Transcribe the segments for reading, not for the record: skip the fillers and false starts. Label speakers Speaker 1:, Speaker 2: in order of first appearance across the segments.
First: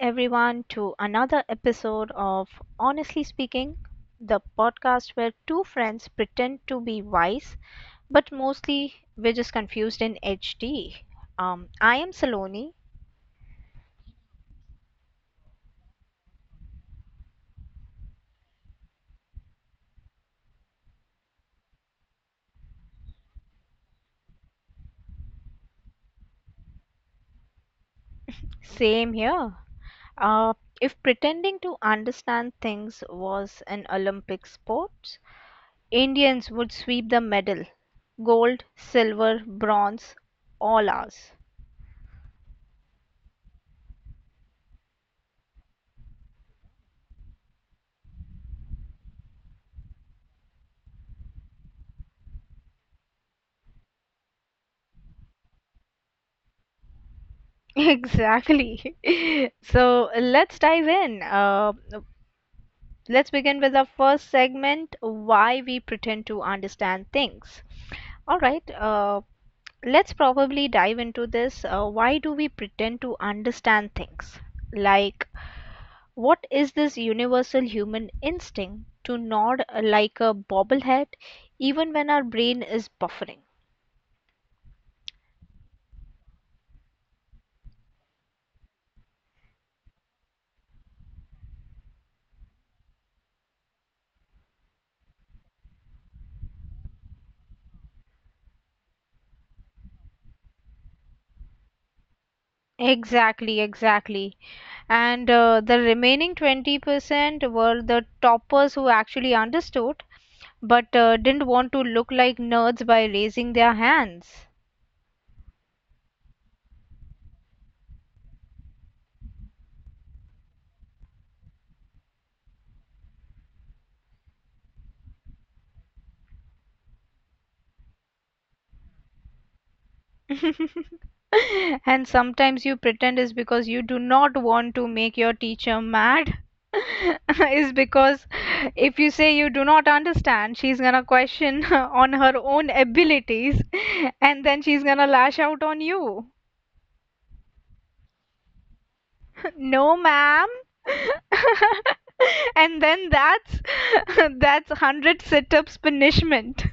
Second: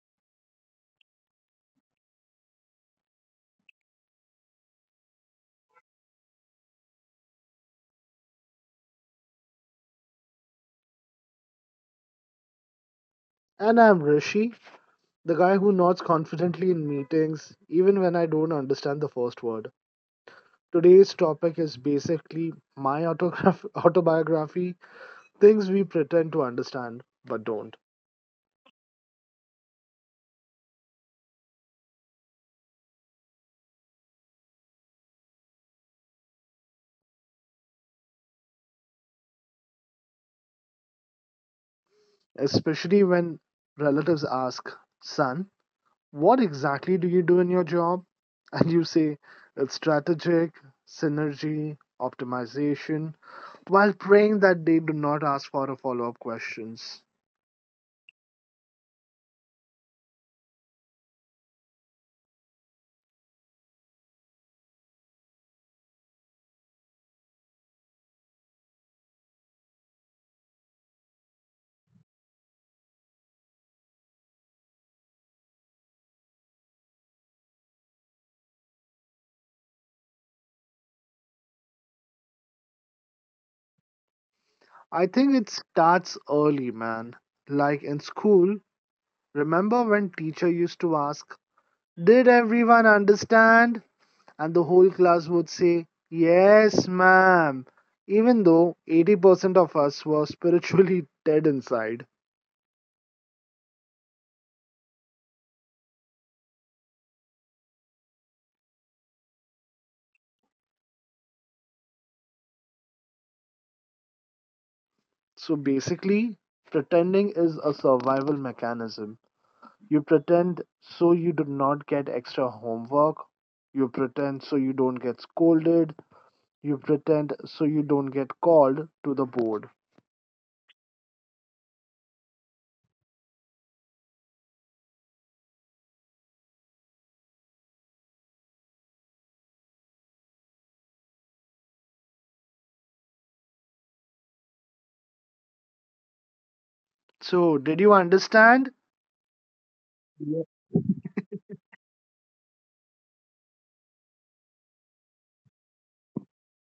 Speaker 1: everyone, to another episode of Honestly Speaking, the podcast where two friends pretend to be wise, but mostly we're just confused in HD. I am Saloni.
Speaker 2: And I'm Rishi, the guy who nods confidently in meetings even when I don't understand the first word. Today's topic is basically my autograph- autobiography, things we pretend to understand but don't.
Speaker 1: Same here. Uh, if pretending to understand things was an Olympic sport, Indians would sweep the medal gold, silver, bronze, all ours.
Speaker 2: Especially when relatives ask, "Son, what exactly do you do in your job?" And you say, "It's strategic, synergy, optimization," while praying that they do not ask for a follow up questions.
Speaker 1: Exactly. So let's dive in. Let's begin with our first segment, why we pretend to understand things. All right, let's probably dive into this. Why do we pretend to understand things? Like, what is this universal human instinct to nod like a bobblehead even when our brain is buffering?
Speaker 2: I think it starts early, man. Like in school, remember when teacher used to ask, "Did everyone understand?" and the whole class would say, "Yes, ma'am." Even though 80% of us were spiritually dead inside.
Speaker 1: Exactly, exactly. And the remaining 20% were the toppers who actually understood, but didn't want to look like nerds by raising their hands.
Speaker 2: So basically, pretending is a survival mechanism. You pretend so you do not get extra homework. You pretend so you don't get scolded. You pretend so you don't get called to the board.
Speaker 1: And sometimes you pretend is because you do not want to make your teacher mad. Is because if you say you do not understand, she's gonna question on her own abilities and then she's gonna lash out on you.
Speaker 2: So, did you understand?
Speaker 1: No
Speaker 2: Yes.
Speaker 1: ma'am. And then that's that's 100 sit-ups punishment.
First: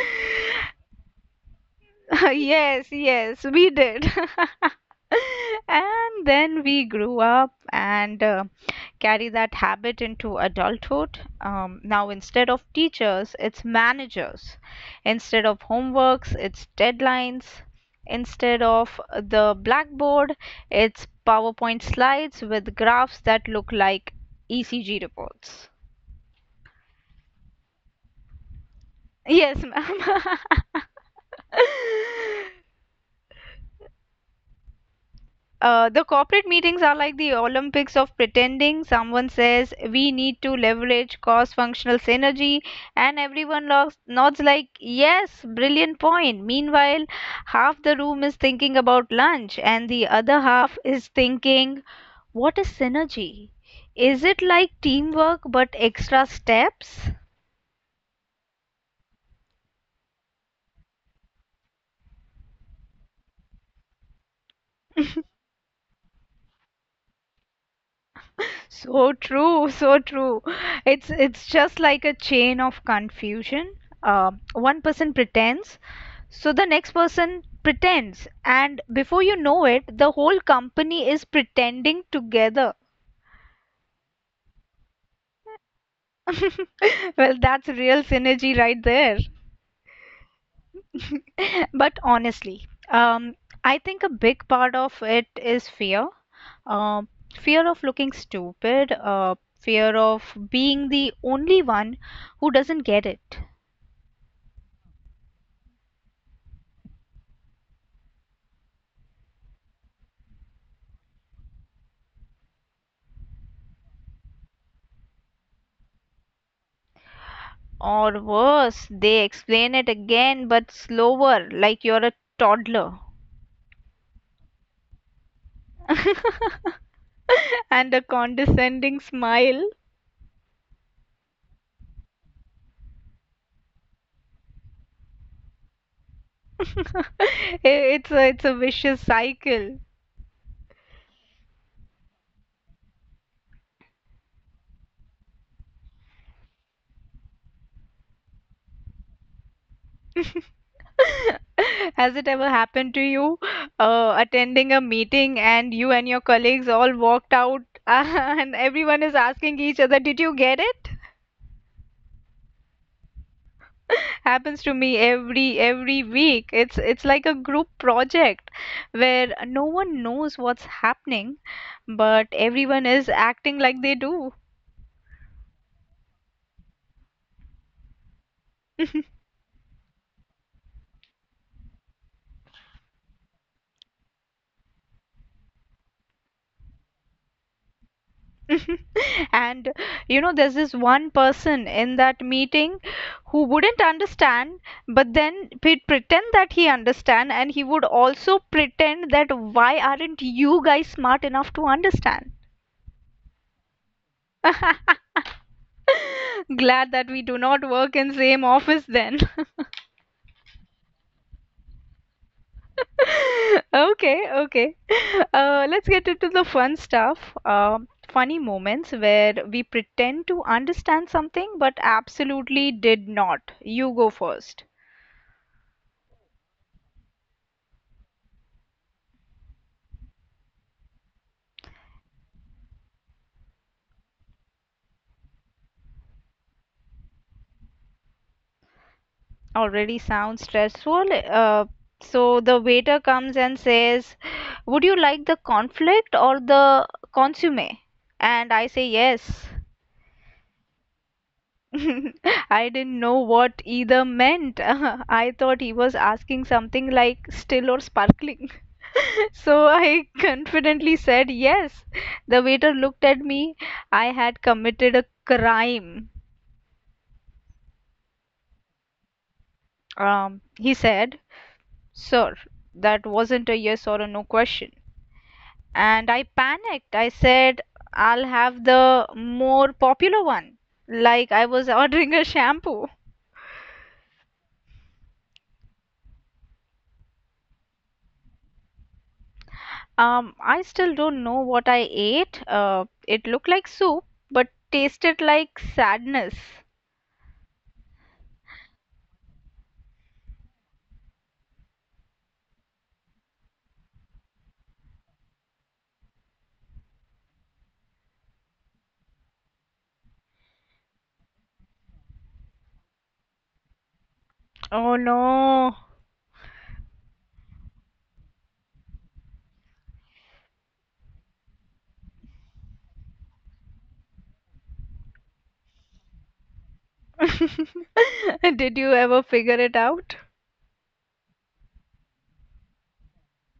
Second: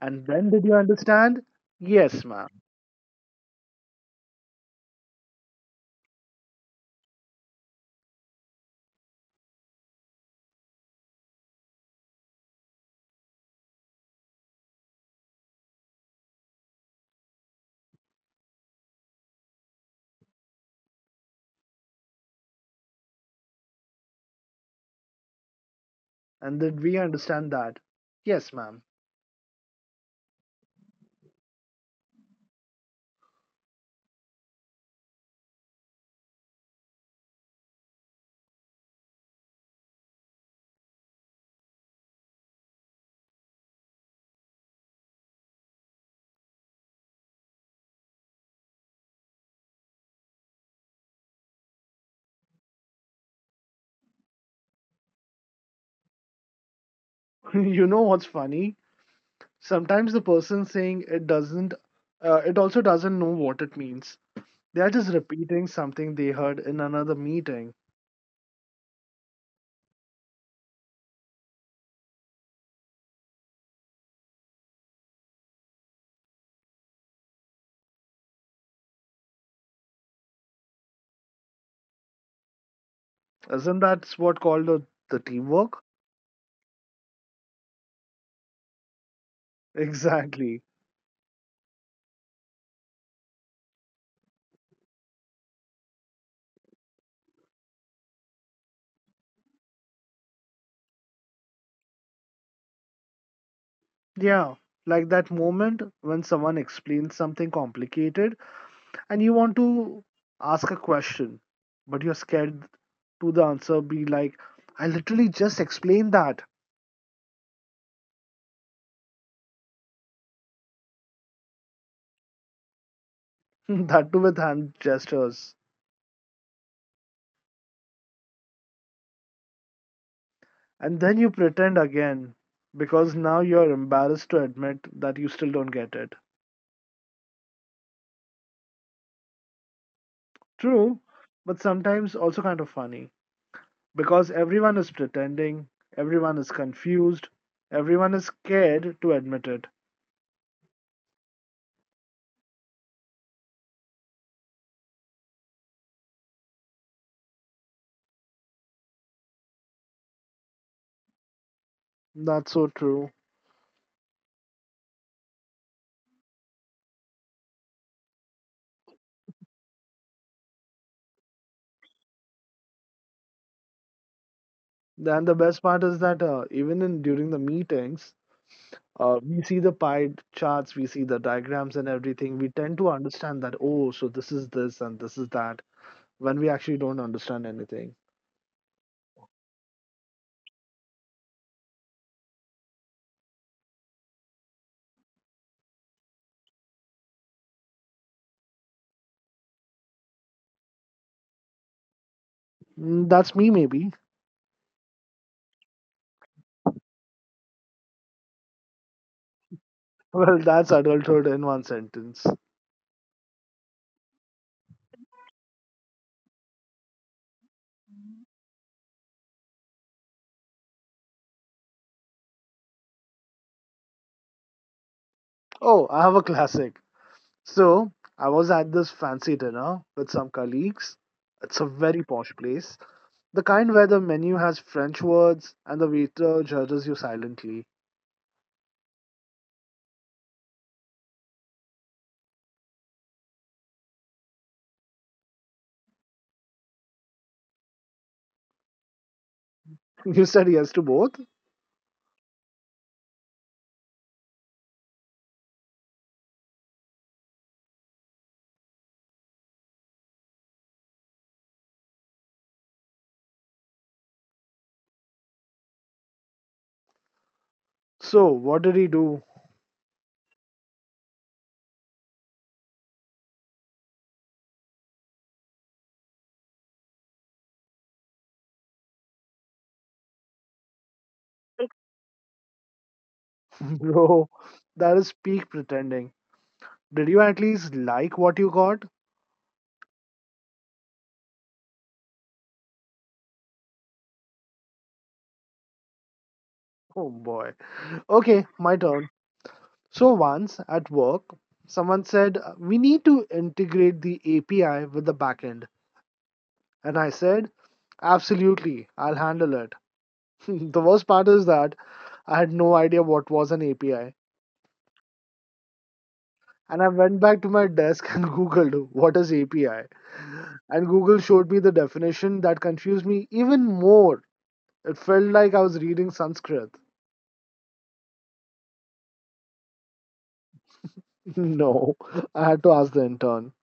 Speaker 2: And then did you understand? Yes, ma'am.
Speaker 1: Yes, yes, we did. And then we grew up and carry that habit into adulthood. Now, instead of teachers, it's managers. Instead of homeworks, it's deadlines. Instead of the blackboard, it's PowerPoint slides with graphs that look like ECG reports.
Speaker 2: And did we understand that? Yes, ma'am.
Speaker 1: Yes, ma'am. The corporate meetings are like the Olympics of pretending. Someone says we need to leverage cross functional synergy, and everyone nods, nods like, yes, brilliant point. Meanwhile, half the room is thinking about lunch, and the other half is thinking, what is synergy? Is it like teamwork but extra steps?
Speaker 2: You know what's funny? Sometimes the person saying it also doesn't know what it means. They are just repeating something they heard in another meeting.
Speaker 1: So true, so true. It's just like a chain of confusion. One person pretends, so the next person pretends, and before you know it, the whole company is pretending together.
Speaker 2: Isn't that what called the teamwork?
Speaker 1: Well, that's real synergy right there.
Speaker 2: Exactly.
Speaker 1: But honestly, I think a big part of it is fear. Um, Fear of looking stupid, fear of being the only one who doesn't get it.
Speaker 2: Yeah, like that moment when someone explains something complicated and you want to ask a question, but you're scared to the answer be like, "I literally just explained that,"
Speaker 1: Or worse, they explain it again but slower, like you're a toddler.
Speaker 2: that too with hand gestures.
Speaker 1: And a condescending smile.
Speaker 2: And then you pretend again because now you're embarrassed to admit that you still don't get it.
Speaker 1: It's a vicious cycle.
Speaker 2: True, but sometimes also kind of funny because everyone is pretending, everyone is confused, everyone is scared to admit it.
Speaker 1: Has it ever happened to you, attending a meeting and you and your colleagues all walked out and everyone is asking each other, "Did you get it?"
Speaker 2: That's so true.
Speaker 1: Happens to me every week. It's like a group project where no one knows what's happening, but everyone is acting like they do.
Speaker 2: Then the best part is that even in during the meetings, we see the pie charts, we see the diagrams and everything. We tend to understand that, oh, so this is this and this is that, when we actually don't understand anything.
Speaker 1: And you know, there's this one person in that meeting who wouldn't understand, but then he'd pretend that he understand, and he would also pretend that why aren't you guys smart enough to understand?
Speaker 2: Mm, that's me, maybe.
Speaker 1: Glad that we do not work in same office then.
Speaker 2: Well, that's adulthood in one sentence.
Speaker 1: Okay, okay. Let's get into the fun stuff. Funny moments where we pretend to understand something but absolutely did not. You go first.
Speaker 2: Oh, I have a classic. So, I was at this fancy dinner with some colleagues. It's a very posh place. The kind where the menu has French words and the waiter judges you silently.
Speaker 1: Already sounds stressful. So the waiter comes and says, would you like the conflict or the consomme? And I say, yes.
Speaker 2: You said yes to both.
Speaker 1: I didn't know what either meant. I thought he was asking something like still or sparkling. So I confidently said yes. The waiter looked at me. I had committed a crime.
Speaker 2: So, what did he do?
Speaker 1: He said, sir, that wasn't a yes or a no question. And I panicked. I said, I'll have the more popular one. Like I was ordering a shampoo.
Speaker 2: Bro, that is peak pretending. Did you at least like what you got?
Speaker 1: I still don't know what I ate. It looked like soup, but tasted like sadness.
Speaker 2: Oh boy. Okay, my turn. So once at work, someone said, " We need to integrate the API with the backend." And I said, "Absolutely, I'll handle it." The worst part is that I had no idea what was an API.
Speaker 1: Oh no.
Speaker 2: And I went back to my desk and Googled what is API. And Google showed me the definition that confused me even more. It felt like I was reading Sanskrit.
Speaker 1: Did you ever figure it out?
Speaker 2: No, I had to ask the intern.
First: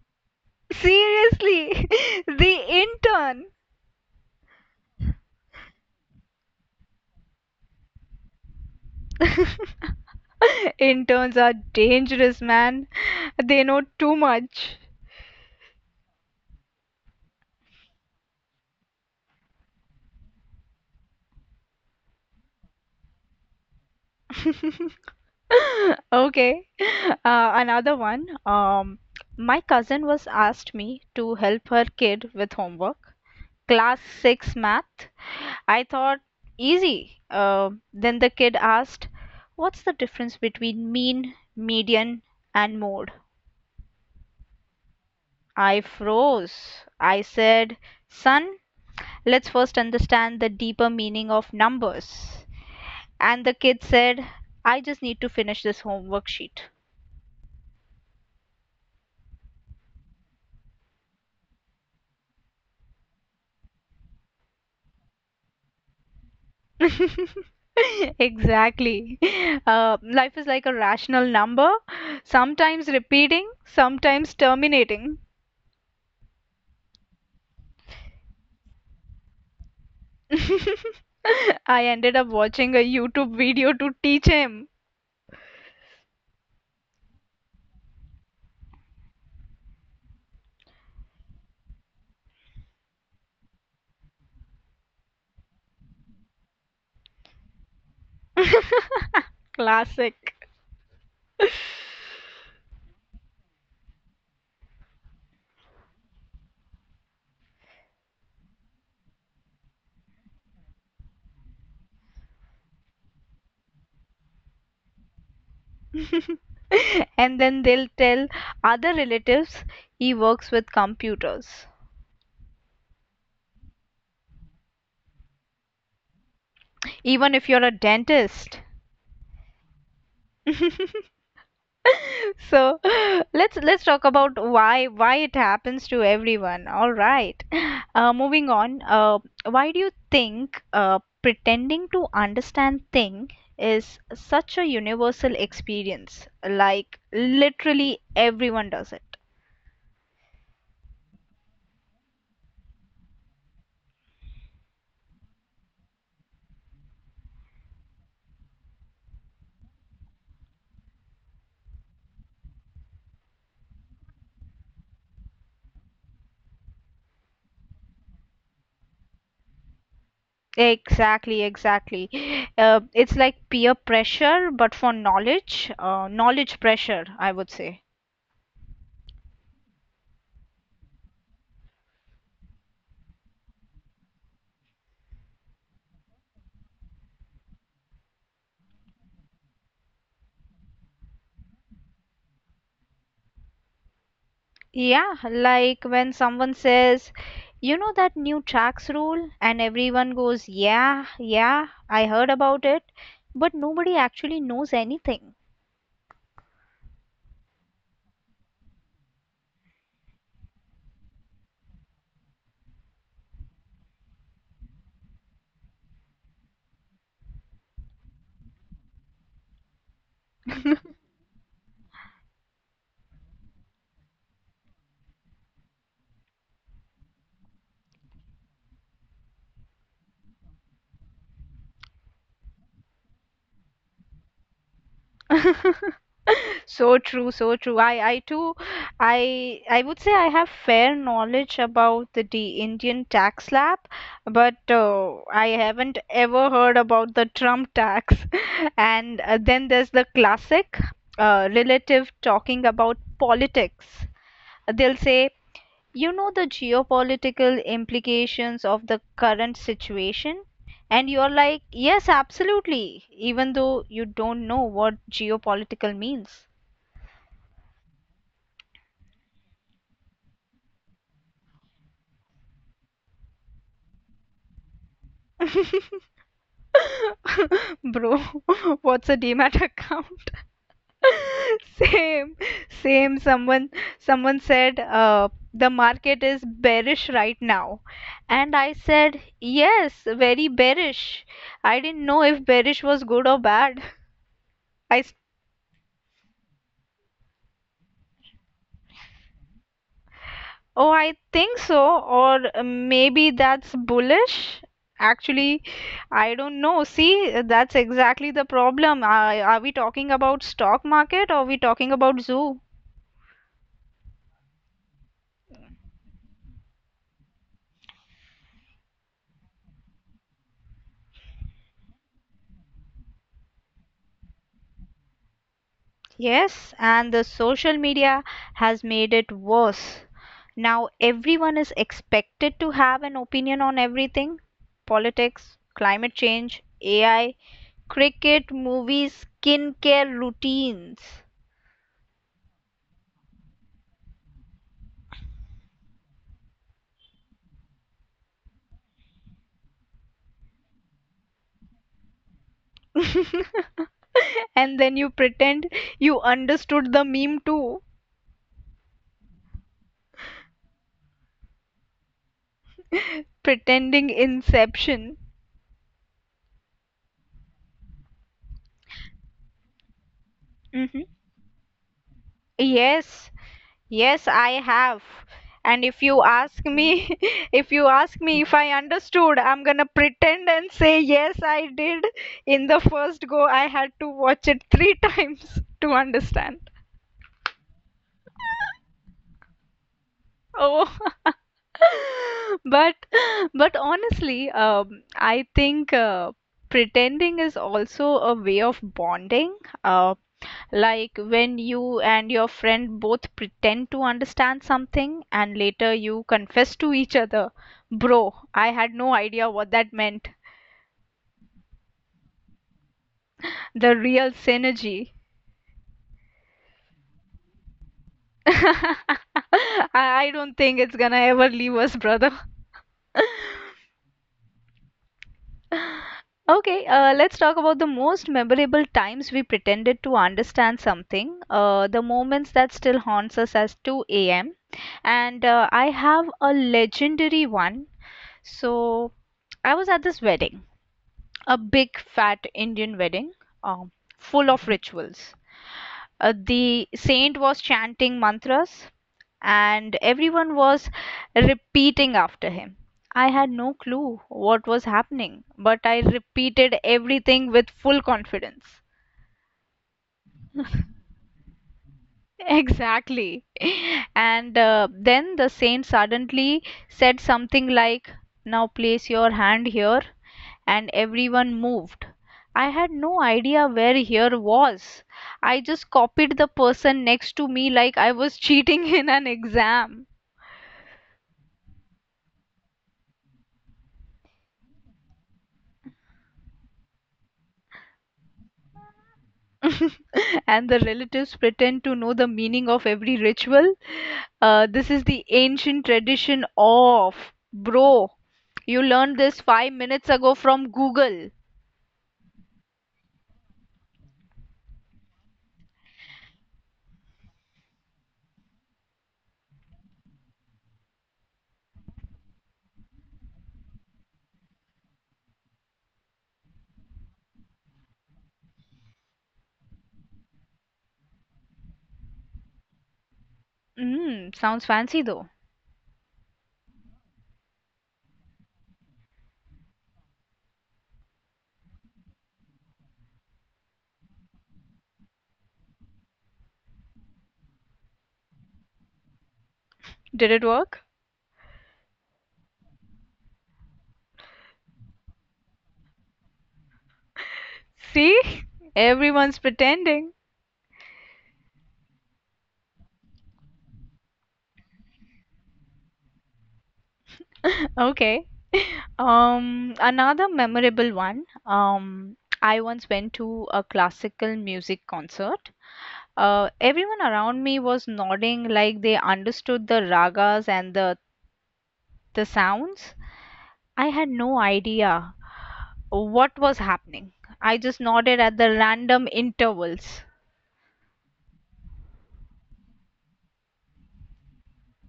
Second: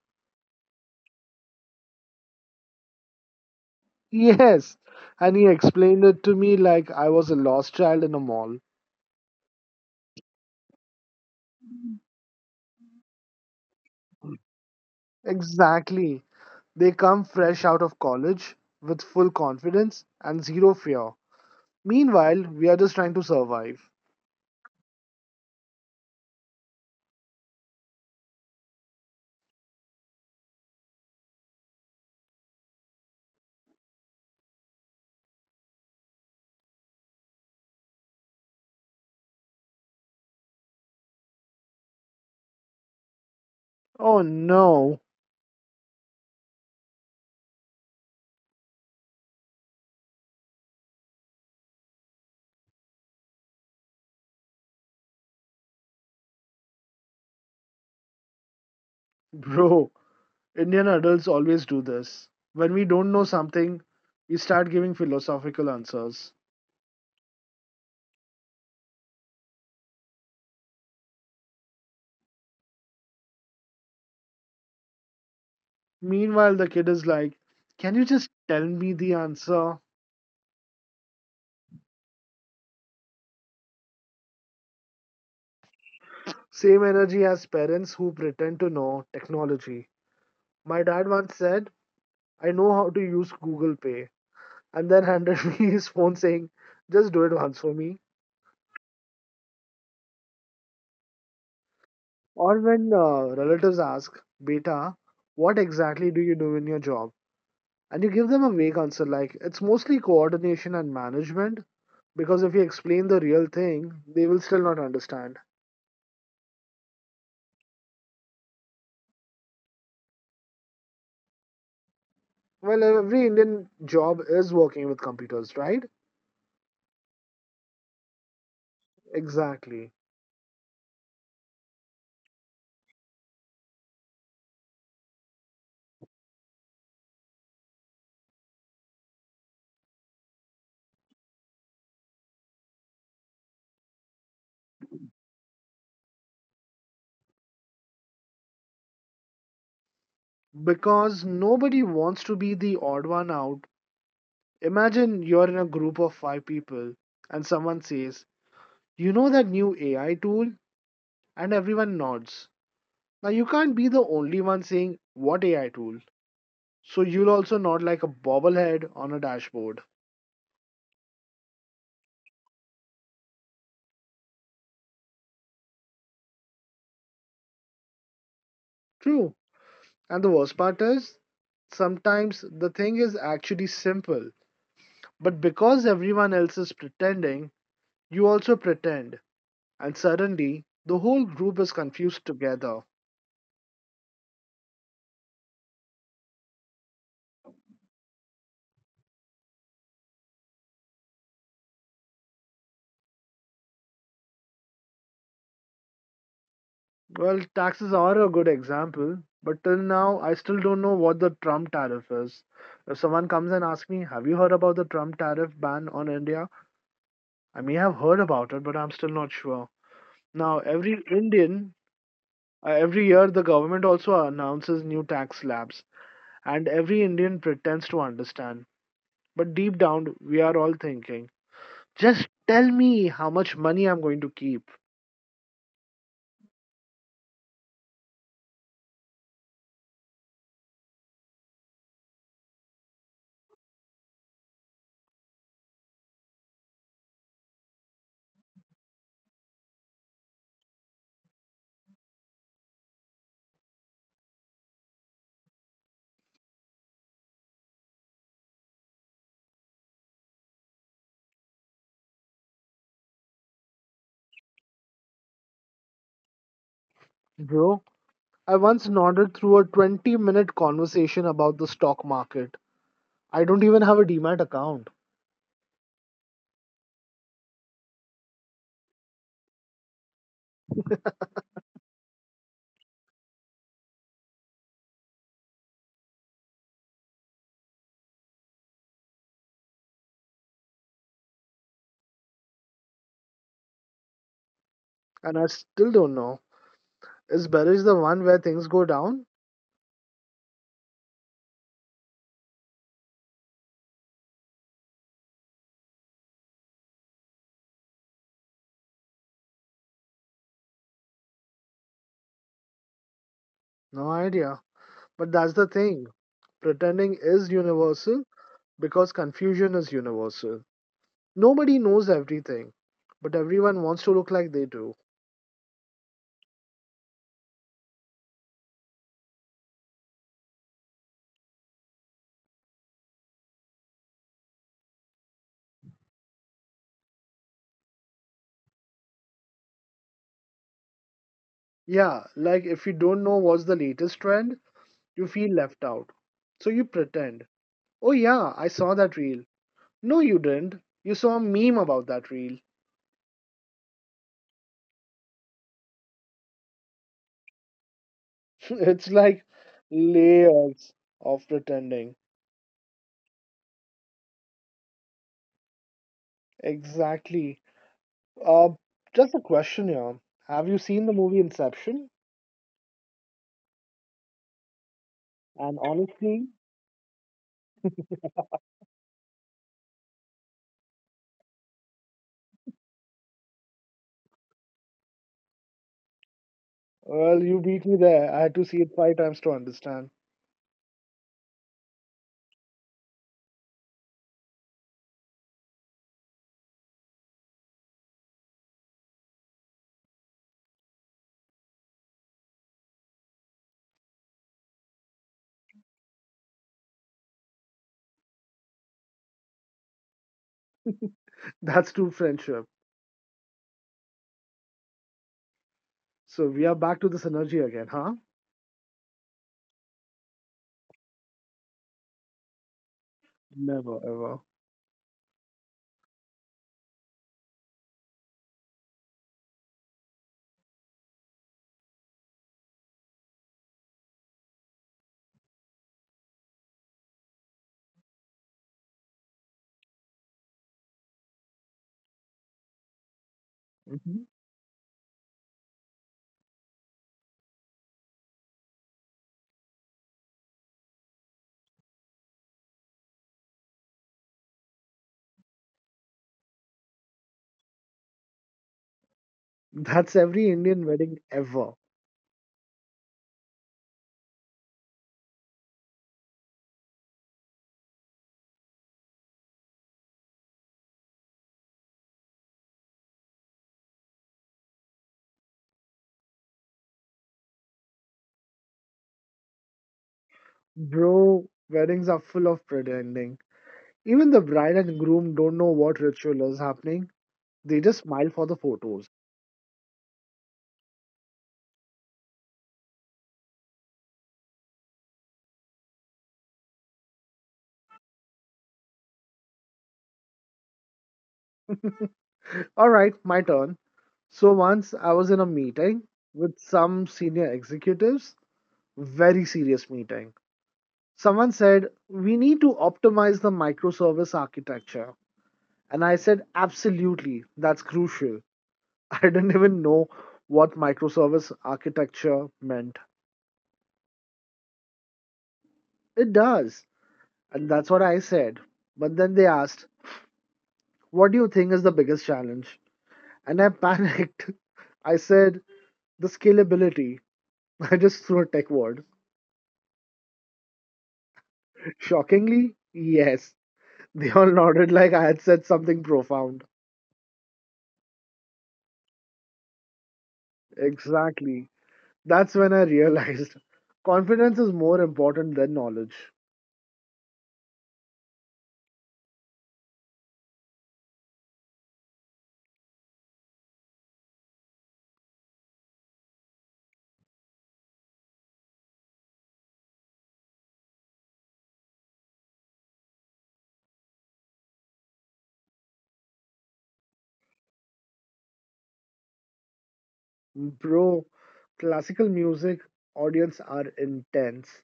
Speaker 1: Seriously. The intern.
Speaker 2: Yes, and he explained it to me like I was a lost child in a mall.
Speaker 1: Interns are dangerous, man. They know too much.
Speaker 2: Exactly. They come fresh out of college with full confidence and zero fear. Meanwhile, we are just trying to survive.
Speaker 1: Okay. Another one. My cousin was asked me to help her kid with homework. Class 6 math. I thought easy. Then the kid asked, "What's the difference between mean, median, and mode?"
Speaker 2: Oh no,
Speaker 1: I froze. I said, son, let's first understand the deeper meaning of numbers. And the kid said, I just need to finish this homework sheet.
Speaker 2: bro. Indian adults always do this. When we don't know something, we start giving philosophical answers.
Speaker 1: Exactly. Life is like a rational number, sometimes repeating, sometimes terminating.
Speaker 2: Meanwhile, the kid is like, "Can you just tell me the answer?"
Speaker 1: I ended up watching a YouTube video to teach him.
Speaker 2: Same energy as parents who pretend to know technology. My dad once said, "I know how to use Google Pay," and then handed me his phone saying, "Just do it once for me."
Speaker 1: Classic.
Speaker 2: Or when relatives ask, "Beta, what exactly do you do in your job?" And you give them a vague answer like, "It's mostly coordination and management," because if you explain the real thing, they will still not understand.
Speaker 1: And then they'll tell other relatives he works with computers,
Speaker 2: Well, every Indian job is working with computers, right?
Speaker 1: even if you're a dentist.
Speaker 2: Exactly.
Speaker 1: So let's talk about why it happens to everyone. All right. Moving on. Why do you think pretending to understand thing is such a universal experience? Like literally everyone does it.
Speaker 2: Because nobody wants to be the odd one out. Imagine you're in a group of five people and someone says, "You know that new AI tool?" And everyone nods. Now you can't be the only one saying, "What AI tool?" So you'll also nod like a bobblehead on a dashboard.
Speaker 1: Exactly, exactly. It's like peer pressure, but for knowledge, knowledge pressure, I would say.
Speaker 2: True. And the worst part is, sometimes the thing is actually simple, but because everyone else is pretending, you also pretend, and suddenly the whole group is confused together.
Speaker 1: Yeah, like when someone says, you know that new tax rule, and everyone goes, yeah, yeah, I heard about it, but nobody actually knows anything.
Speaker 2: Well, taxes are a good example, but till now, I still don't know what the Trump tariff is. If someone comes and asks me, "Have you heard about the Trump tariff ban on India?" I may have heard about it, but I'm still not sure. Now, every Indian, every year, the government also announces new tax slabs, and every Indian pretends to understand. But deep down, we are all thinking, "Just tell me how much money I'm going to keep."
Speaker 1: So true, so true. I too, I would say I have fair knowledge about the Indian tax slab, but I haven't ever heard about the Trump tax. And then there's the classic relative talking about politics. They'll say, you know, the geopolitical implications of the current situation. And you're like, yes, absolutely, even though you don't know what geopolitical means.
Speaker 2: Bro, I once nodded through a 20-minute conversation about the stock market. I don't even have a Demat account,
Speaker 1: Bro, what's a Demat account? Same, same. Someone said, the market is bearish right now. And I said, yes, very bearish. I didn't know if bearish was good or bad. I, s-
Speaker 2: and I still don't know. Is bearish the one where things go down?
Speaker 1: oh, I think so, or maybe that's bullish. Actually, I don't know. See, that's exactly the problem. Are we talking about stock market or are we talking about zoo?
Speaker 2: No idea. But that's the thing. Pretending is universal because confusion is universal. Nobody knows everything, but everyone wants to look like they do.
Speaker 1: Yes, and the social media has made it worse. Now everyone is expected to have an opinion on everything, politics, climate change, AI, cricket, movies, skincare routines.
Speaker 2: Yeah, like if you don't know what's the latest trend, you feel left out. So you pretend. Oh, yeah, I saw that reel. No, you didn't. You saw a meme about that reel.
Speaker 1: And then you pretend you understood the meme too.
Speaker 2: It's like layers of pretending.
Speaker 1: Pretending inception.
Speaker 2: Exactly. Uh, just a question here. Have you
Speaker 1: Mhm.
Speaker 2: seen the movie Inception?
Speaker 1: Yes, yes, I have.
Speaker 2: And
Speaker 1: And if you
Speaker 2: honestly,
Speaker 1: ask me, if you ask me if I understood, I'm gonna pretend and say yes, I did. In the first go, I had to watch it three times to understand.
Speaker 2: well, you beat me there. I had to see it five times to understand.
Speaker 1: Oh. But but honestly, I think pretending is also a way of bonding. Um, Like when you and your friend both pretend to understand something and later you confess to each other, bro, I had no idea what that meant.
Speaker 2: That's true friendship.
Speaker 1: The real synergy.
Speaker 2: So we are back to the synergy again, huh?
Speaker 1: I I don't think it's gonna ever leave us, brother.
Speaker 2: Never, ever.
Speaker 1: Okay, let's talk about the most memorable times we pretended to understand something, the moments that still haunts us as 2 a.m. And I have a legendary one. So, I was at this wedding, a big fat Indian wedding, um,
Speaker 2: Mhm.
Speaker 1: full of rituals. The saint was chanting mantras, and everyone was repeating after him. I had no clue what was happening, but I repeated everything with full confidence.
Speaker 2: That's every Indian wedding ever.
Speaker 1: Exactly. And then the saint suddenly said something like, now place your hand here, and everyone moved. I had no idea where here was. I just copied the person next to me like I was cheating in an exam.
Speaker 2: Bro, weddings are full of pretending. Even the bride and groom don't know what ritual is happening. They just smile for the photos.
Speaker 1: And the relatives pretend to know the meaning of every ritual. This is the ancient tradition of, bro. You learned this 5 minutes ago from Google.
Speaker 2: All right, my turn. So once I was in a meeting with some senior executives, very serious meeting. Someone said, "We need to optimize the microservice architecture." And I said, "Absolutely, that's crucial." I didn't even know what microservice architecture meant.
Speaker 1: Mm, sounds fancy though.
Speaker 2: It does. And that's what I said. But then they asked, "What do you think is the biggest challenge?" And I panicked. I said, "The scalability." I just threw a tech word.
Speaker 1: Did it work?
Speaker 2: Shockingly, yes. They all nodded like I had said something profound.
Speaker 1: See? Everyone's pretending.
Speaker 2: Exactly. That's when I realized confidence is more important than knowledge.
Speaker 1: Okay. Another memorable one. I once went to a classical music concert. Everyone around me was nodding like they understood the ragas and the sounds. I had no idea what was happening. I just nodded at the random intervals.
Speaker 2: Bro, classical music audience are intense.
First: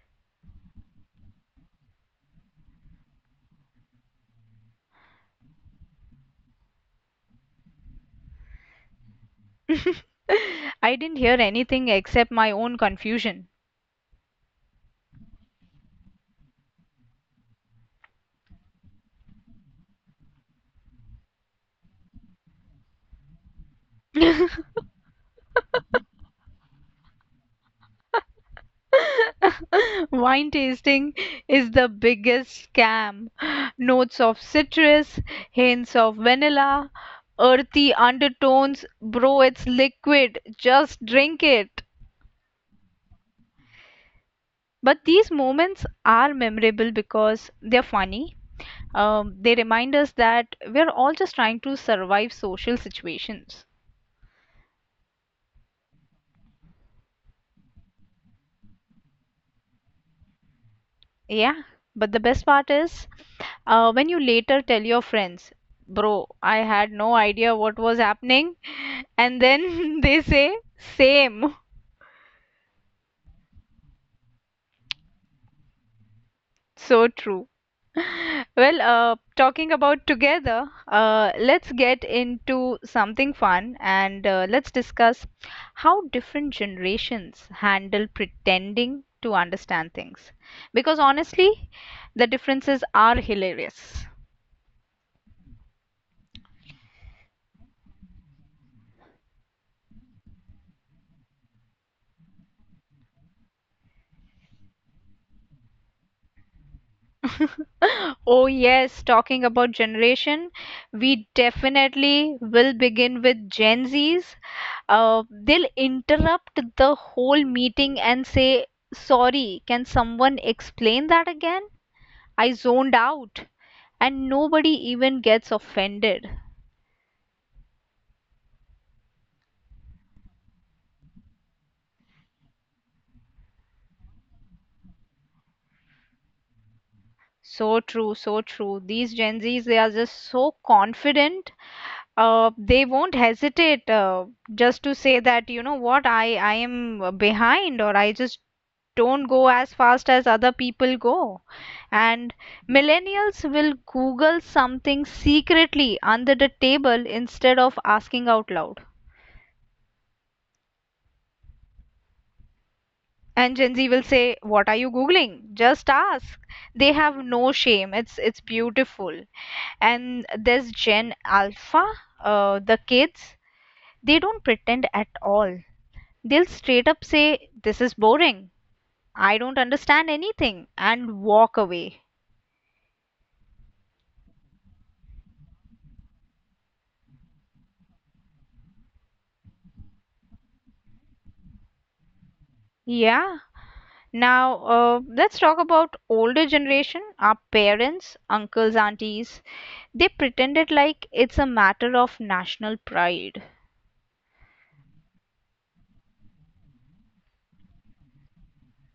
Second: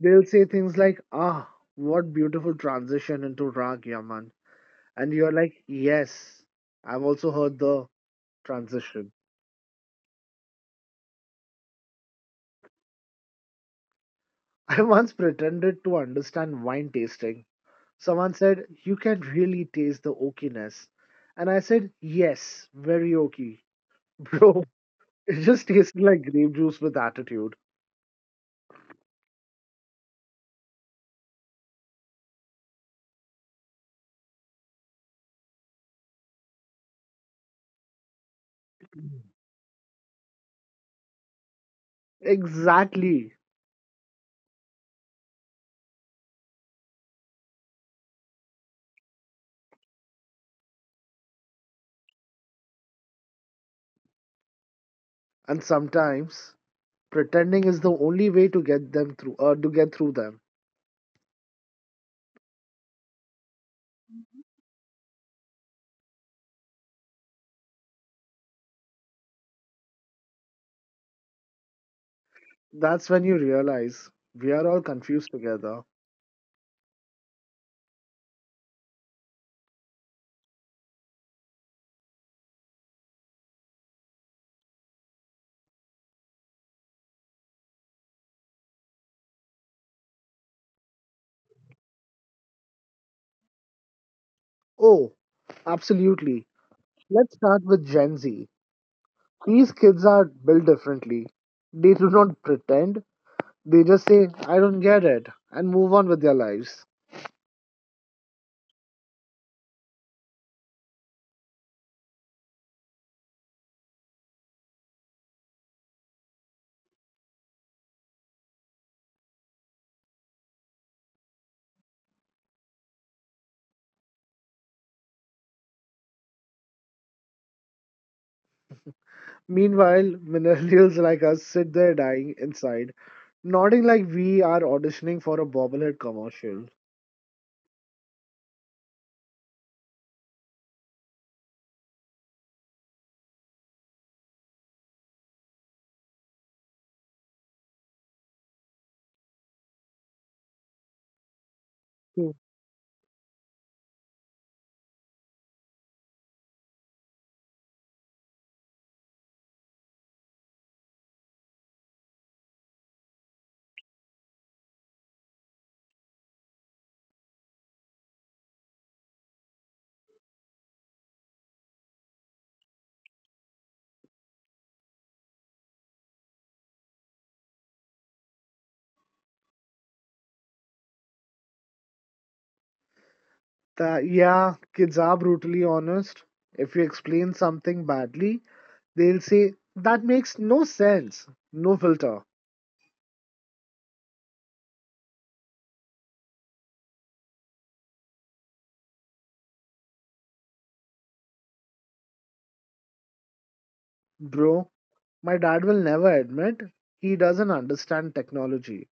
Speaker 2: They'll say things like, "Ah, what beautiful transition into rag, Yaman." And you're like, "Yes, I've also heard the transition."
Speaker 1: I didn't hear anything except my own confusion.
Speaker 2: I once pretended to understand wine tasting. Someone said, "You can really taste the oakiness." And I said, "Yes, very oaky." Bro, it just tasted like grape juice with attitude.
Speaker 1: Wine tasting is the biggest scam. Notes of citrus, hints of vanilla, earthy undertones. Bro, it's liquid. Just drink it.
Speaker 2: Exactly.
Speaker 1: But these moments are memorable because they're funny. They remind us that we're all just trying to survive social situations.
Speaker 2: And sometimes pretending is the only way to get them through or to get through them.
Speaker 1: Yeah, but the best part is, when you later tell your friends, bro, I had no idea what was happening. And then they say, same.
Speaker 2: That's when you realize we are all confused together.
Speaker 1: So true. Well, talking about together, let's get into something fun and let's discuss how different generations handle pretending to understand things. Because honestly, the differences are hilarious.
Speaker 2: Oh, absolutely. Let's start with Gen Z. These kids are built differently. They do not pretend. They just say, "I don't get it," and move on with their lives.
Speaker 1: Oh, yes, talking about generation, we definitely will begin with Gen Zs. They'll interrupt the whole meeting and say, sorry, can someone explain that again? I zoned out. And nobody even gets offended.
Speaker 2: Meanwhile, millennials like us sit there dying inside, nodding like we are auditioning for a bobblehead commercial.
Speaker 1: So true, so true. These Gen Zs, they are just so confident. They won't hesitate just to say that, you know what, I am behind or I just don't go as fast as other people go.
Speaker 2: Hmm.
Speaker 1: And millennials will Google something secretly under the table instead of asking out loud. And Gen Z will say, what are you Googling? Just ask. They have no shame. It's beautiful. And there's Gen Alpha, the kids, they don't pretend at all. They'll straight up say, "This is boring. I don't understand anything," and walk away.
Speaker 2: That, yeah, kids are brutally honest. If you explain something badly, they'll say, "That makes no sense." No filter.
Speaker 1: Yeah. Now, let's talk about older generation, our parents, uncles, aunties. They pretended like it's a matter of national pride.
Speaker 2: Bro, my dad will never admit he doesn't understand technology.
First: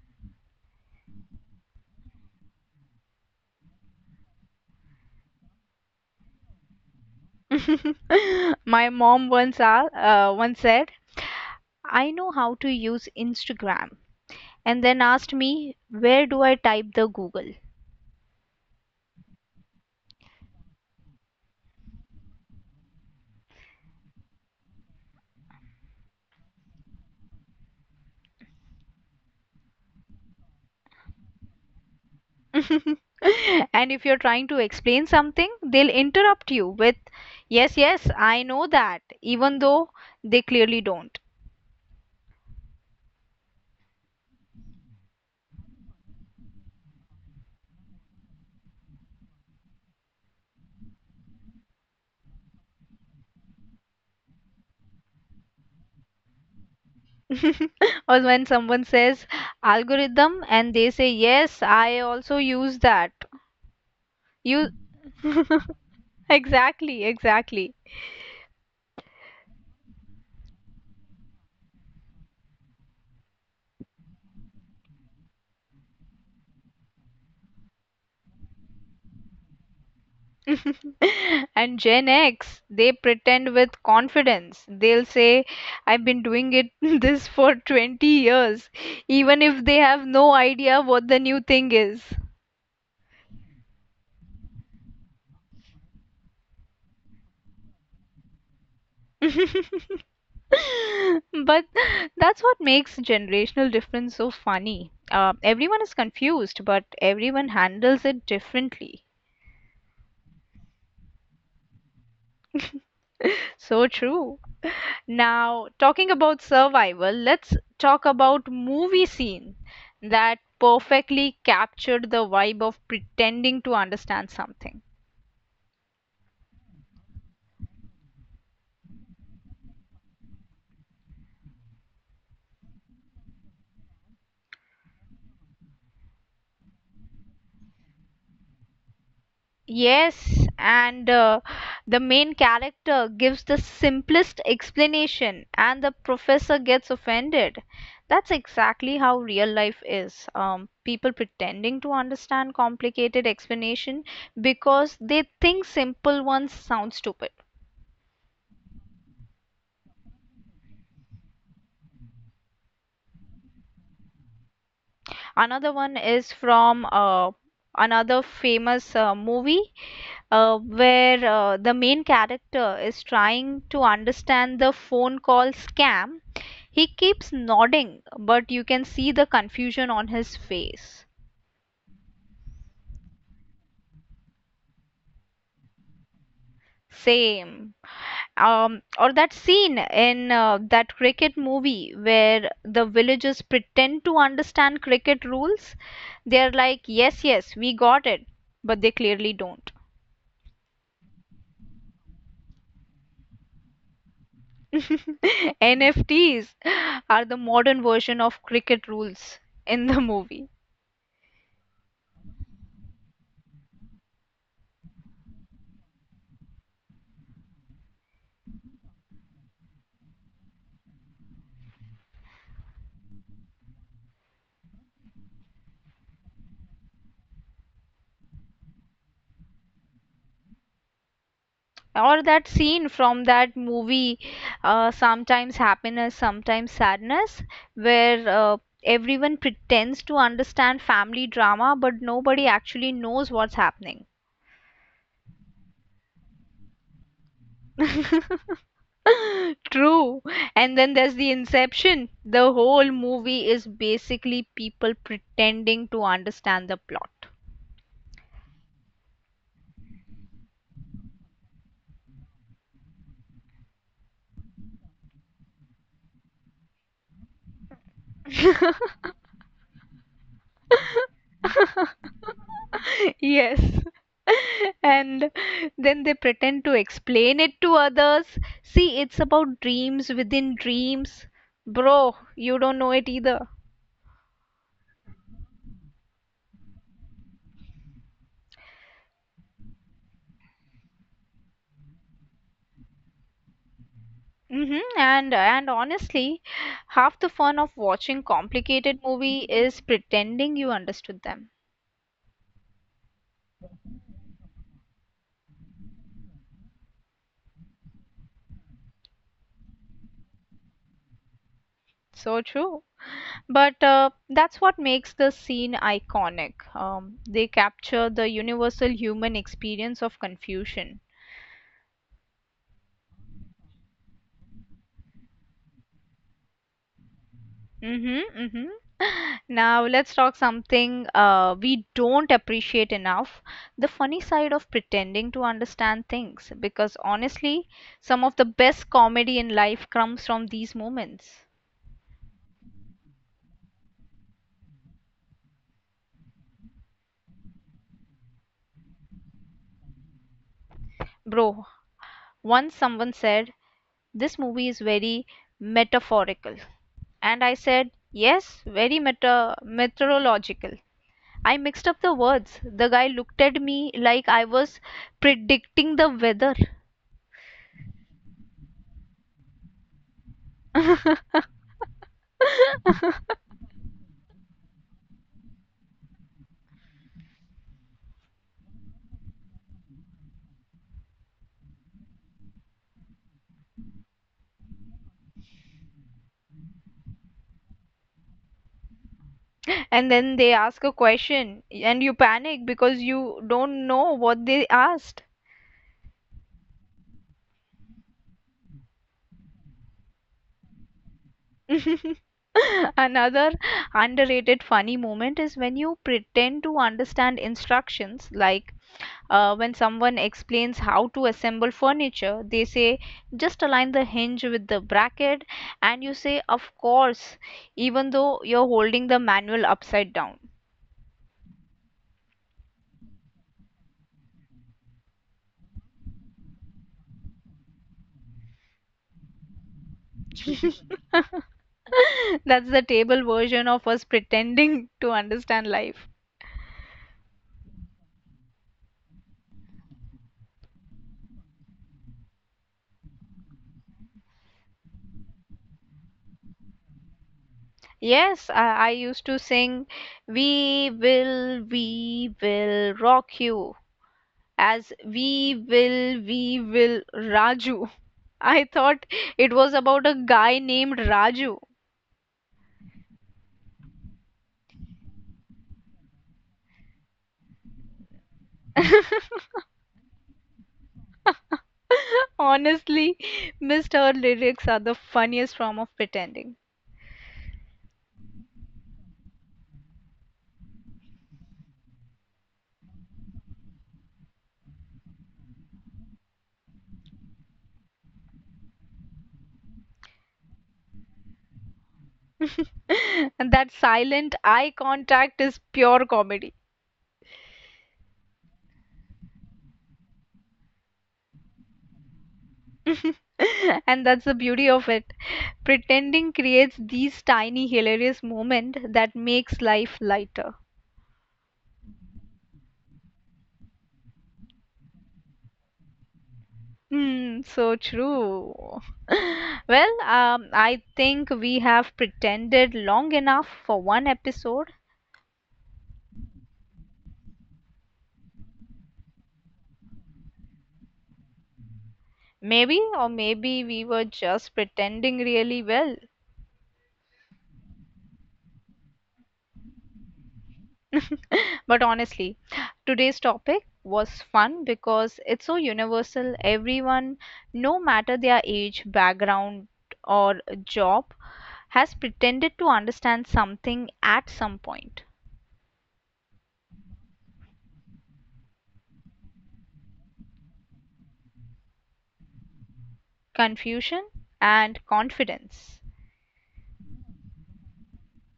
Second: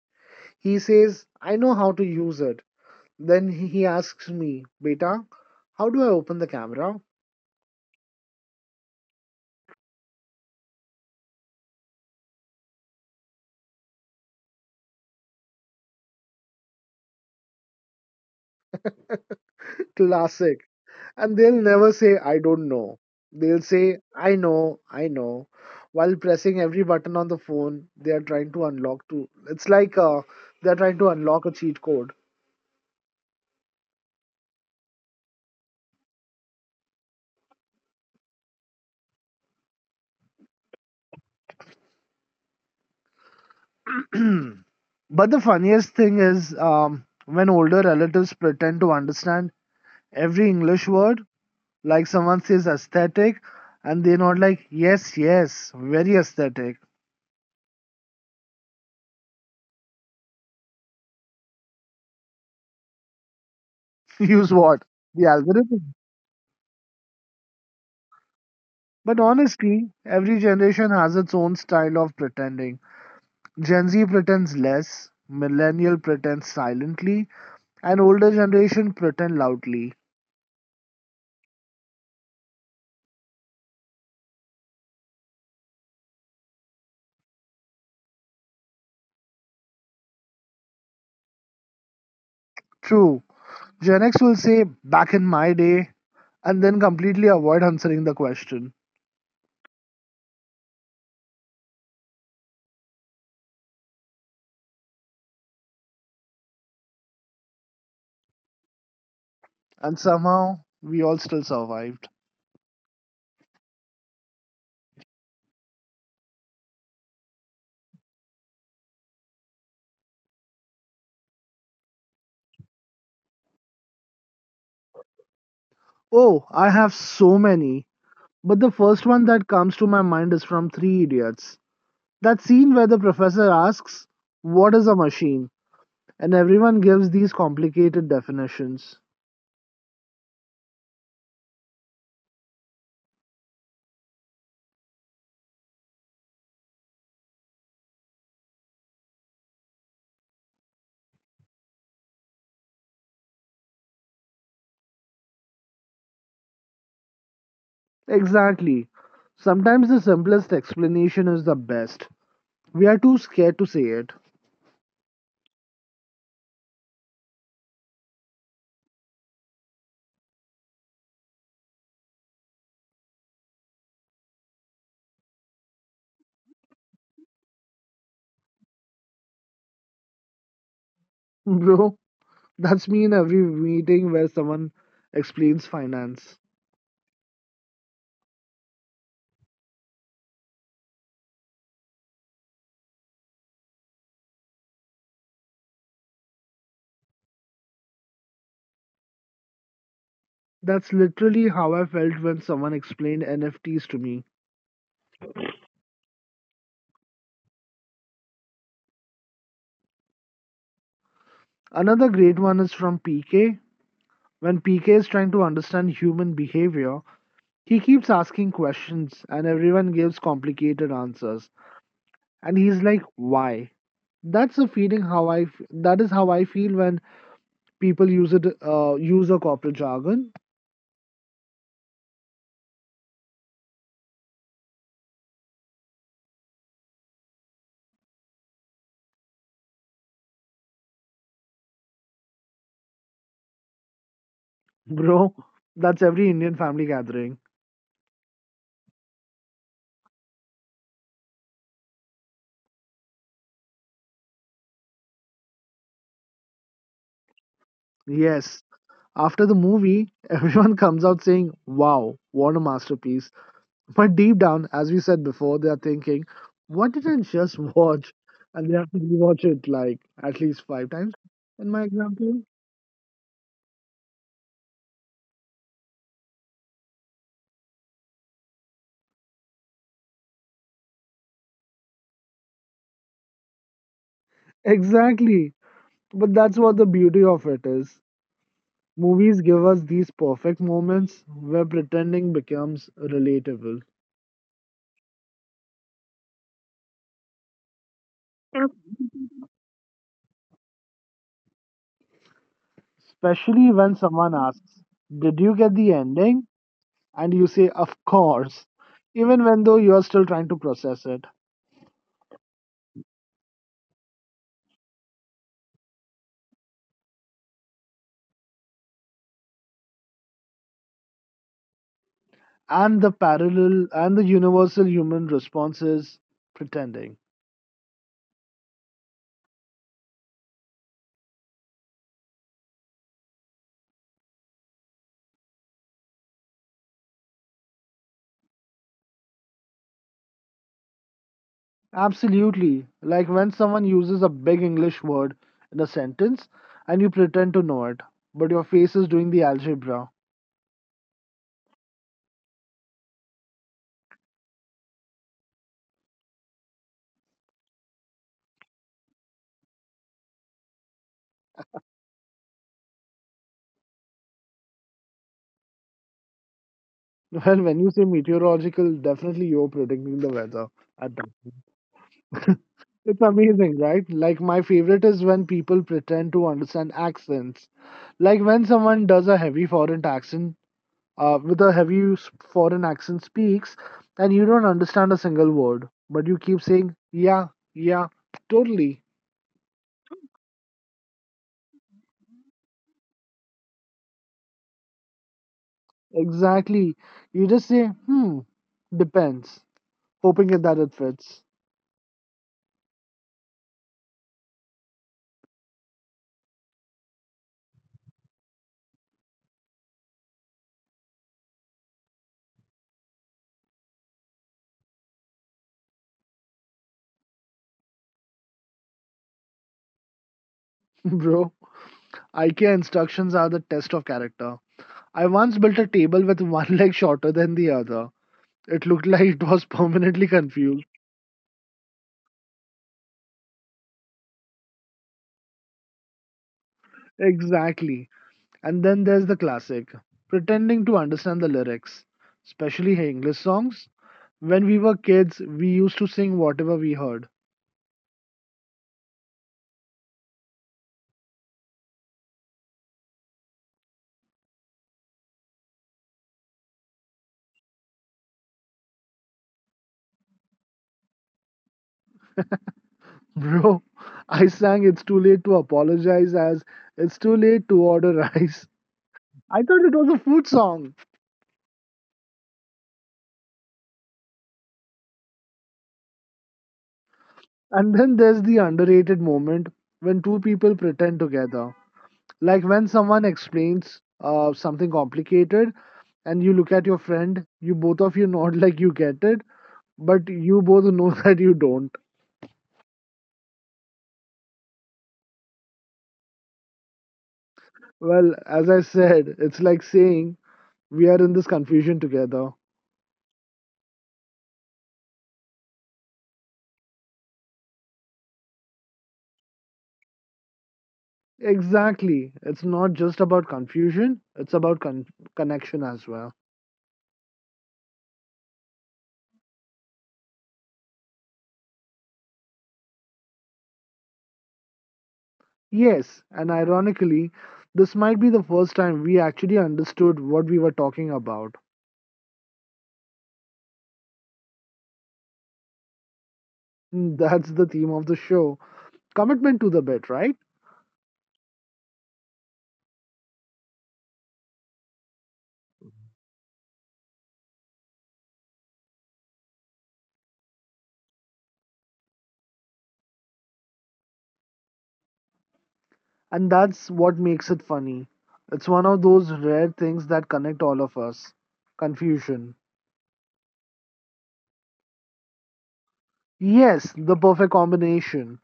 Speaker 2: He says, "I know how to use it." Then he asks me, "Beta, how do I open the camera?"
Speaker 1: My mom once said, "I know how to use Instagram," and then asked me, "Where do I type the Google?"
Speaker 2: Classic. And they'll never say, "I don't know." They'll say, "I know, I know." While pressing every button on the phone, they are trying to unlock to. It's like they're trying to unlock a cheat code.
Speaker 1: And if you're trying to explain something, they'll interrupt you with, "Yes, yes, I know that," even though they clearly don't.
Speaker 2: But the funniest thing is when older relatives pretend to understand every English word, like someone says aesthetic, and they're not like, "Yes, yes, very aesthetic."
Speaker 1: Or when someone says algorithm and they say, yes, I also use that.
Speaker 2: Use
Speaker 1: You
Speaker 2: what? The algorithm.
Speaker 1: exactly, exactly.
Speaker 2: But honestly, every generation has its own style of pretending. Gen Z pretends less, millennial pretends silently, and older generation pretend loudly.
Speaker 1: And Gen X, they pretend with confidence. They'll say, "I've been doing it this for 20 years," even if they have no idea what the new thing is.
Speaker 2: True, Gen X will say "back in my day" and then completely avoid answering the question.
Speaker 1: But that's what makes generational difference so funny. Everyone is confused, but everyone handles it differently.
Speaker 2: And somehow we all still survived.
Speaker 1: So true. Now, talking about survival, let's talk about movie scene that perfectly captured the vibe of pretending to understand something.
Speaker 2: Oh, I have so many. But the first one that comes to my mind is from Three Idiots. That scene where the professor asks, "What is a machine?" And everyone gives these complicated definitions.
Speaker 1: Yes, and the main character gives the simplest explanation, and the professor gets offended. That's exactly how real life is. People pretending to understand complicated explanation because they think simple ones sound stupid.
Speaker 2: Exactly. Sometimes the simplest explanation is the best. We are too scared to say it.
Speaker 1: Another one is from another famous movie where the main character is trying to understand the phone call scam. He keeps nodding, but you can see the confusion on his face.
Speaker 2: Bro, that's me in every meeting where someone explains finance.
Speaker 1: Same. Or that scene in that cricket movie where the villagers pretend to understand cricket rules. They're like, yes, yes, we got it, but they clearly don't.
Speaker 2: That's literally how I felt when someone explained NFTs to me.
Speaker 1: NFTs are the modern version of cricket rules in the movie.
Speaker 2: Another great one is from PK. When PK is trying to understand human behavior, he keeps asking questions and everyone gives complicated answers. And he's like, "Why?" That's the feeling how that is how I feel when people use a corporate jargon.
Speaker 1: Or that scene from that movie sometimes happiness sometimes sadness where everyone pretends to understand family drama but nobody actually knows what's happening.
Speaker 2: Bro, that's every Indian family gathering.
Speaker 1: True. And then there's the Inception. The whole movie is basically people pretending to understand the plot.
Speaker 2: Yes, after the movie everyone comes out saying, "Wow, what a masterpiece," but deep down, as we said before, they are thinking, "What did I just watch?" And they have to rewatch it like at least five times, in my example.
Speaker 1: Yes. And then they pretend to explain it to others. See, it's about dreams within dreams. Bro, you don't know it either.
Speaker 2: Exactly, but that's what the beauty of it is. Movies give us these perfect moments where pretending becomes relatable.
Speaker 1: Hmm. And honestly, half the fun of watching complicated movie is pretending you understood them.
Speaker 2: Especially when someone asks, "Did you get the ending?" And you say, "Of course," even when though you are still trying to process it.
Speaker 1: So true. But that's what makes the scene iconic. They capture the universal human experience of confusion.
Speaker 2: And the parallel and the universal human response is pretending.
Speaker 1: Mm-hmm, mm-hmm. Now, let's talk something we don't appreciate enough the funny side of pretending to understand things. Because honestly, some of the best comedy in life comes from these moments.
Speaker 2: Absolutely. Like when someone uses a big English word in a sentence and you pretend to know it, but your face is doing the algebra.
Speaker 1: Bro, once someone said, "This movie is very metaphorical." And I said, "Yes, very meteorological." I mixed up the words. The guy looked at me like I was predicting the weather.
Speaker 2: Well, when you say meteorological, definitely you're predicting the weather. At it's amazing, right? Like, my favorite is when people pretend to understand accents. Like, when someone does a heavy foreign accent, with a heavy foreign accent speaks, and you don't understand a single word, but you keep saying, "Yeah, yeah, totally,"
Speaker 1: And then they ask a question and you panic because you don't know what they asked.
Speaker 2: exactly. You just say, "Hmm, depends," hoping that it fits.
Speaker 1: Another underrated funny moment is when you pretend to understand instructions, like when someone explains how to assemble furniture, they say just align the hinge with the bracket, and you say, "Of course," even though you're holding the manual upside down.
Speaker 2: Bro, IKEA instructions are the test of character. I once built a table with one leg shorter than the other. It looked like it was permanently confused.
Speaker 1: That's the table version of us pretending to understand life.
Speaker 2: Exactly. And then there's the classic pretending to understand the lyrics, especially English songs. When we were kids, we used to sing whatever we heard.
Speaker 1: Yes, I used to sing, "We will, we will rock you," as "We will, we will Raju." I thought it was about a guy named Raju.
Speaker 2: Bro, I sang "It's Too Late to Apologize" as "It's Too Late to Order Rice." I thought it was a food song.
Speaker 1: Honestly, missed her lyrics are the funniest form of pretending.
Speaker 2: And then there's the underrated moment when two people pretend together. Like when someone explains something complicated and you look at your friend, you both of you nod like you get it, but you both know that you don't.
Speaker 1: And that silent eye contact is pure comedy.
Speaker 2: Well, as I said, it's like saying we are in this confusion together.
Speaker 1: And that's the beauty of it. Pretending creates these tiny hilarious moments that makes life lighter.
Speaker 2: Exactly. It's not just about confusion, it's about connection as well.
Speaker 1: Hmm, so true. Well, I think we have pretended long enough for one episode.
Speaker 2: Yes, and ironically, this might be the first time we actually understood what we were talking about.
Speaker 1: Maybe, or maybe we were just pretending really well.
Speaker 2: Mm, that's the theme of the show, commitment to the bit, right?
Speaker 1: But honestly, today's topic was fun because it's so universal. Everyone, no matter their age, background, or job, has pretended to understand something at some point.
Speaker 2: And that's what makes it funny. It's one of those rare things that connect all of us, confusion.
Speaker 1: Confusion and confidence.
Speaker 2: Yes, the perfect combination.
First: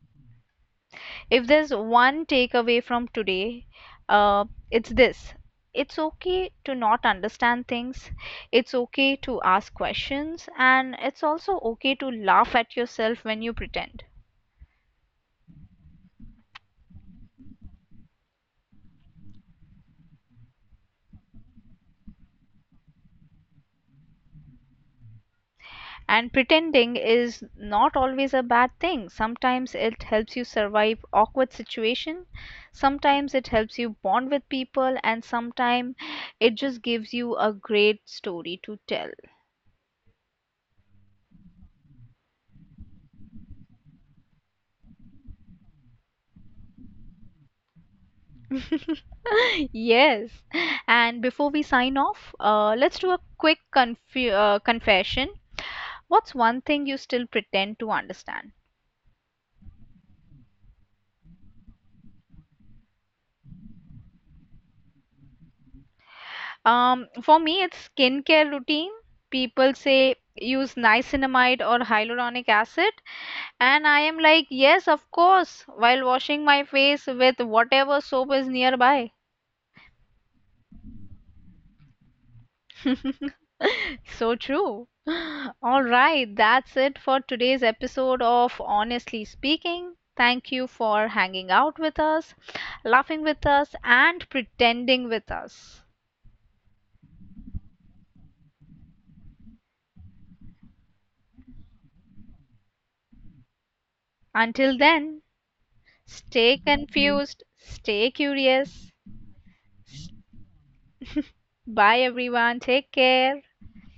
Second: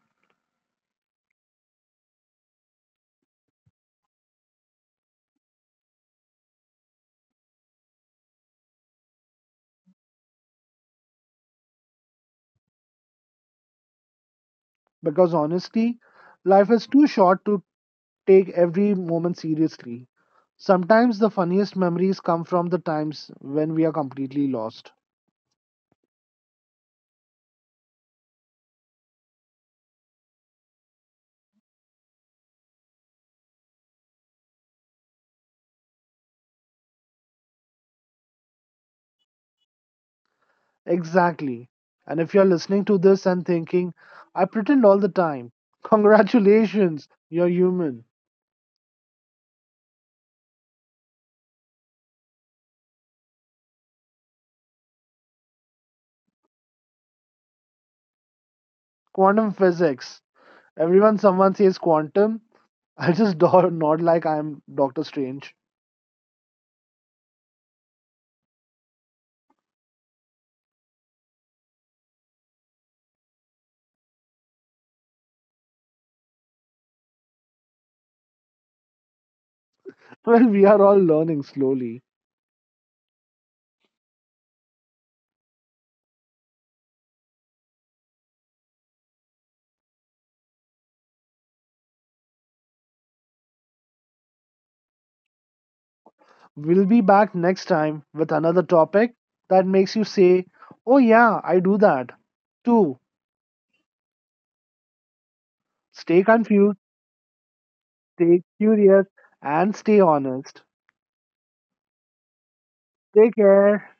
Speaker 1: If there's one takeaway from today, uh, it's this: it's okay to not understand things, it's okay to ask questions, and it's also okay to laugh at yourself when you pretend.
Speaker 2: Because honestly, life is too short to take every moment seriously. Sometimes the funniest memories come from the times when we are completely lost.
Speaker 1: And pretending is not always a bad thing. Sometimes it helps you survive awkward situation, sometimes it helps you bond with people, and sometimes it just gives you a great story to tell.
Speaker 2: Exactly. And if you're listening to this and thinking, "I pretend all the time," congratulations, you're human.
Speaker 1: Yes. And before we sign off, let's do a quick confession. What's one thing you still pretend to understand?
Speaker 2: Quantum physics. Everyone, someone says quantum, I just nod like I'm Doctor Strange.
Speaker 1: For me, it's skincare routine. People say use niacinamide or hyaluronic acid, and I am like, yes, of course, while washing my face with whatever soap is nearby.
Speaker 2: Well, we are all learning slowly.
Speaker 1: So true. All right, that's it for today's episode of Honestly Speaking. Thank you for hanging out with us, laughing with us, and pretending with us.
Speaker 2: We'll be back next time with another topic that makes you say, "Oh, yeah, I do that. Too."
Speaker 1: Until then,
Speaker 2: Stay
Speaker 1: stay
Speaker 2: confused,
Speaker 1: confused, stay
Speaker 2: stay
Speaker 1: curious.
Speaker 2: curious, and stay honest.
Speaker 1: Bye, everyone. Take
Speaker 2: Take
Speaker 1: care.
Speaker 2: care.